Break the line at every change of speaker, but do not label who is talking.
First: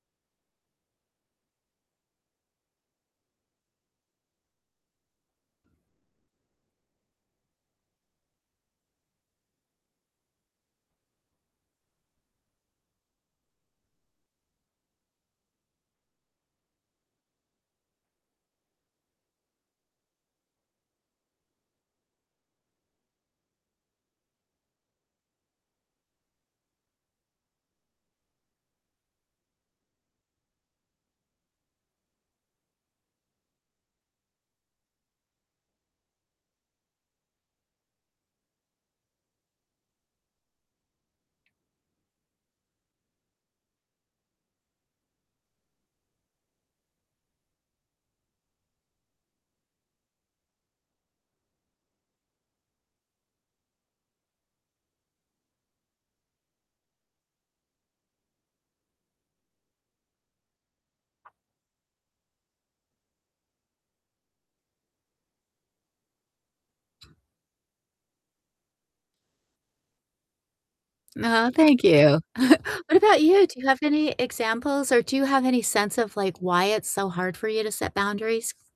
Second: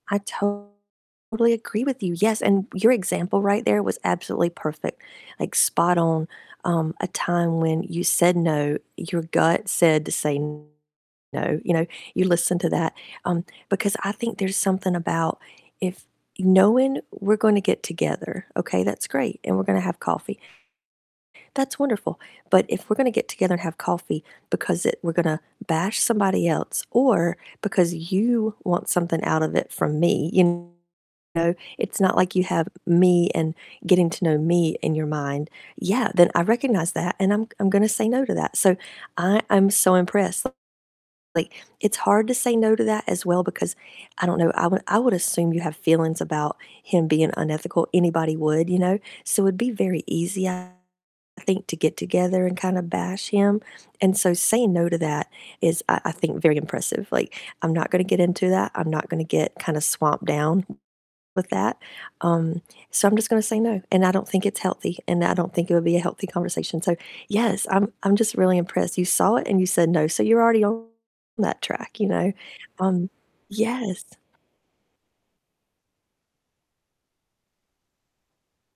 I totally agree with you, yes, and your example right there was absolutely perfect, like, spot on, um, a time when you said no, your gut said to say no, you know, you listened to that, um, because I think there's something about if knowing we're gonna get together, okay, that's great, and we're gonna have coffee that's wonderful, but if we're gonna get together and have coffee because it we're gonna bash somebody else or because you want something out of it from me, you know, it's not like you have me and getting to know me in your mind. Yeah, then I recognize that, and I'm I'm gonna say no to that, so I I'm so impressed, like, it's hard to say no to that as well because I don't know, I would I would assume you have feelings about him being unethical, anybody would, you know, so it'd be very easy, I think, to get together and kind of bash him, and so saying no to that is, I I think very impressive, like, "I'm not gonna get into that, I'm not gonna get kinda swamped down with that, um, so I'm just gonna say no, and I don't think it's healthy, and I don't think it would be a healthy conversation," so yes, I'm I'm just really impressed, you saw it and you said no, so you're already on
Oh,
that
thank
track, you
you.
know,
What
um,
about you? Do you have any
yes
examples or do you have any sense of, like, why it's so hard for you to set boundaries?